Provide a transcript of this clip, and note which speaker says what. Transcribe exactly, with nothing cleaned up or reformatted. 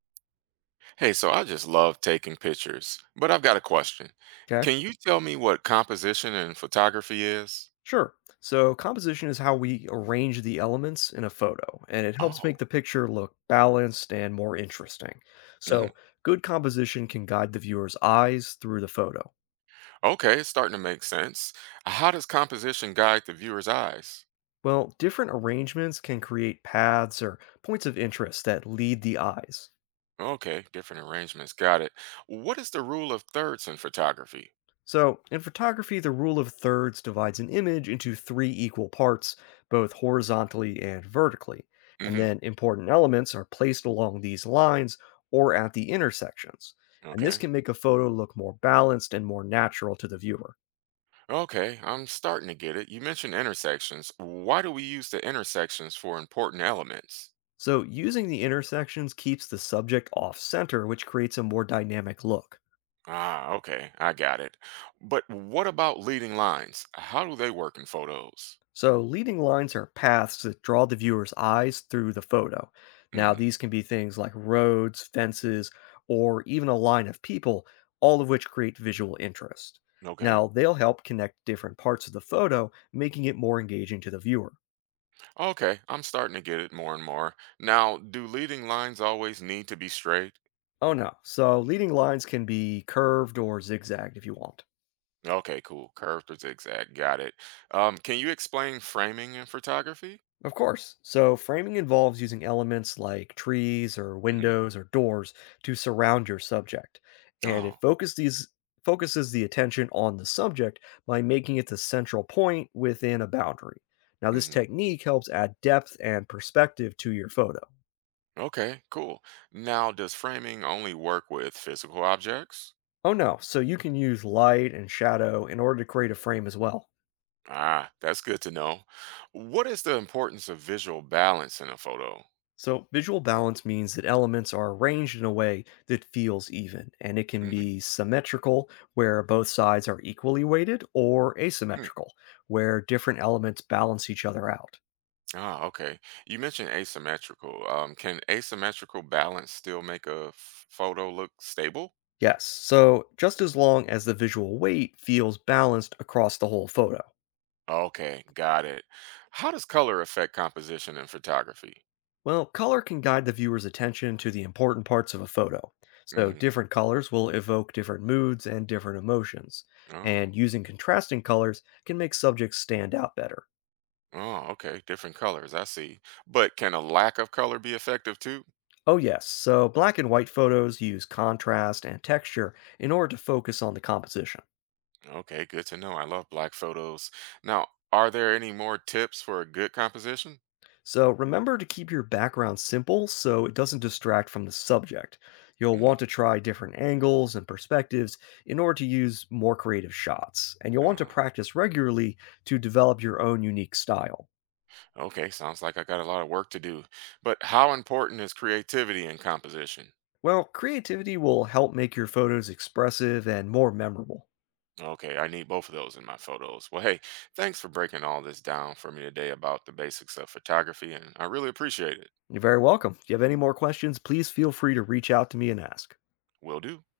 Speaker 1: Hey, so I just love taking pictures, but I've got a question.
Speaker 2: Okay,
Speaker 1: Can you tell me what composition in photography is?
Speaker 2: sure. So, composition is how we arrange the elements in a photo, and it helps make
Speaker 1: Oh,
Speaker 2: the picture look balanced and more interesting.
Speaker 1: hmm,
Speaker 2: So, good composition can guide the viewer's eyes through the photo.
Speaker 1: okay, it's starting to make sense. How does composition guide the viewer's eyes?
Speaker 2: Well, different arrangements can create paths or points of interest that lead the eyes.
Speaker 1: Okay, different arrangements, got it. What is the rule of thirds in photography?
Speaker 2: So, in photography, the rule of thirds divides an image into three equal parts, both horizontally and vertically. And
Speaker 1: Hmm.
Speaker 2: then important elements are placed along these lines or at the intersections. And this
Speaker 1: Okay,
Speaker 2: can make a photo look more balanced and more natural to the viewer.
Speaker 1: okay, I'm starting to get it. You mentioned intersections. Why do we use the intersections for important elements?
Speaker 2: So, using the intersections keeps the subject off center, which creates a more dynamic look.
Speaker 1: Ah, okay, I got it. But what about leading lines? How do they work in photos?
Speaker 2: So, leading lines are paths that draw the viewer's eyes through the photo. Now,
Speaker 1: Hmm.
Speaker 2: these can be things like roads, fences, or even a line of people, all of which create visual interest.
Speaker 1: Okay.
Speaker 2: Now, they'll help connect different parts of the photo, making it more engaging to the viewer.
Speaker 1: Okay, I'm starting to get it more and more. Now, do leading lines always need to be straight?
Speaker 2: Oh no, so leading lines can be curved or zigzagged if you want.
Speaker 1: Okay, cool. Curved or zigzag. Got it. Um, can you explain framing in photography?
Speaker 2: Of course. So, framing involves using elements like trees or
Speaker 1: Hmm.
Speaker 2: windows or doors to surround your subject, and it
Speaker 1: Oh,
Speaker 2: focuses these focuses the attention on the subject by making it the central point within a boundary. Now, this
Speaker 1: hmm.
Speaker 2: technique helps add depth and perspective to your photo.
Speaker 1: Okay, cool. Now, does framing only work with physical objects?
Speaker 2: Oh no, so you can use light and shadow in order to create a frame as well.
Speaker 1: Ah, that's good to know. What is the importance of visual balance in a photo?
Speaker 2: So, visual balance means that elements are arranged in a way that feels even, and it can
Speaker 1: Mm-hmm,
Speaker 2: be symmetrical, where both sides are equally weighted, or
Speaker 1: hmm.
Speaker 2: asymmetrical, where different elements balance each other out.
Speaker 1: Ah, okay. You mentioned asymmetrical. Um, can asymmetrical balance still make a f- photo look stable?
Speaker 2: Yes, so just as long as the visual weight feels balanced across the whole photo.
Speaker 1: Okay, got it. How does color affect composition in photography?
Speaker 2: Well, color can guide the viewer's attention to the important parts of a photo. So,
Speaker 1: Hmm.
Speaker 2: different colors will evoke different moods and different emotions,
Speaker 1: Oh,
Speaker 2: and using contrasting colors can make subjects stand out better.
Speaker 1: oh, okay. Different colors. I see. But can a lack of color be effective too?
Speaker 2: Oh, yes. So black and white photos use contrast and texture in order to focus on the composition.
Speaker 1: Okay, good to know. I love black photos. Now, are there any more tips for a good composition?
Speaker 2: So remember to keep your background simple so it doesn't distract from the subject. You'll want
Speaker 1: Hmm.
Speaker 2: to try different angles and perspectives in order to use more creative shots, and you'll want to
Speaker 1: Oh,
Speaker 2: practice regularly to develop your own unique style.
Speaker 1: okay, sounds like I got a lot of work to do. But how important is creativity in composition?
Speaker 2: Well, creativity will help make your photos expressive and more memorable.
Speaker 1: Okay, I need both of those in my photos. Well, hey, thanks for breaking all this down for me today about the basics of photography, and I really appreciate it.
Speaker 2: You're very welcome. If you have any more questions, please feel free to reach out to me and ask.
Speaker 1: Will do.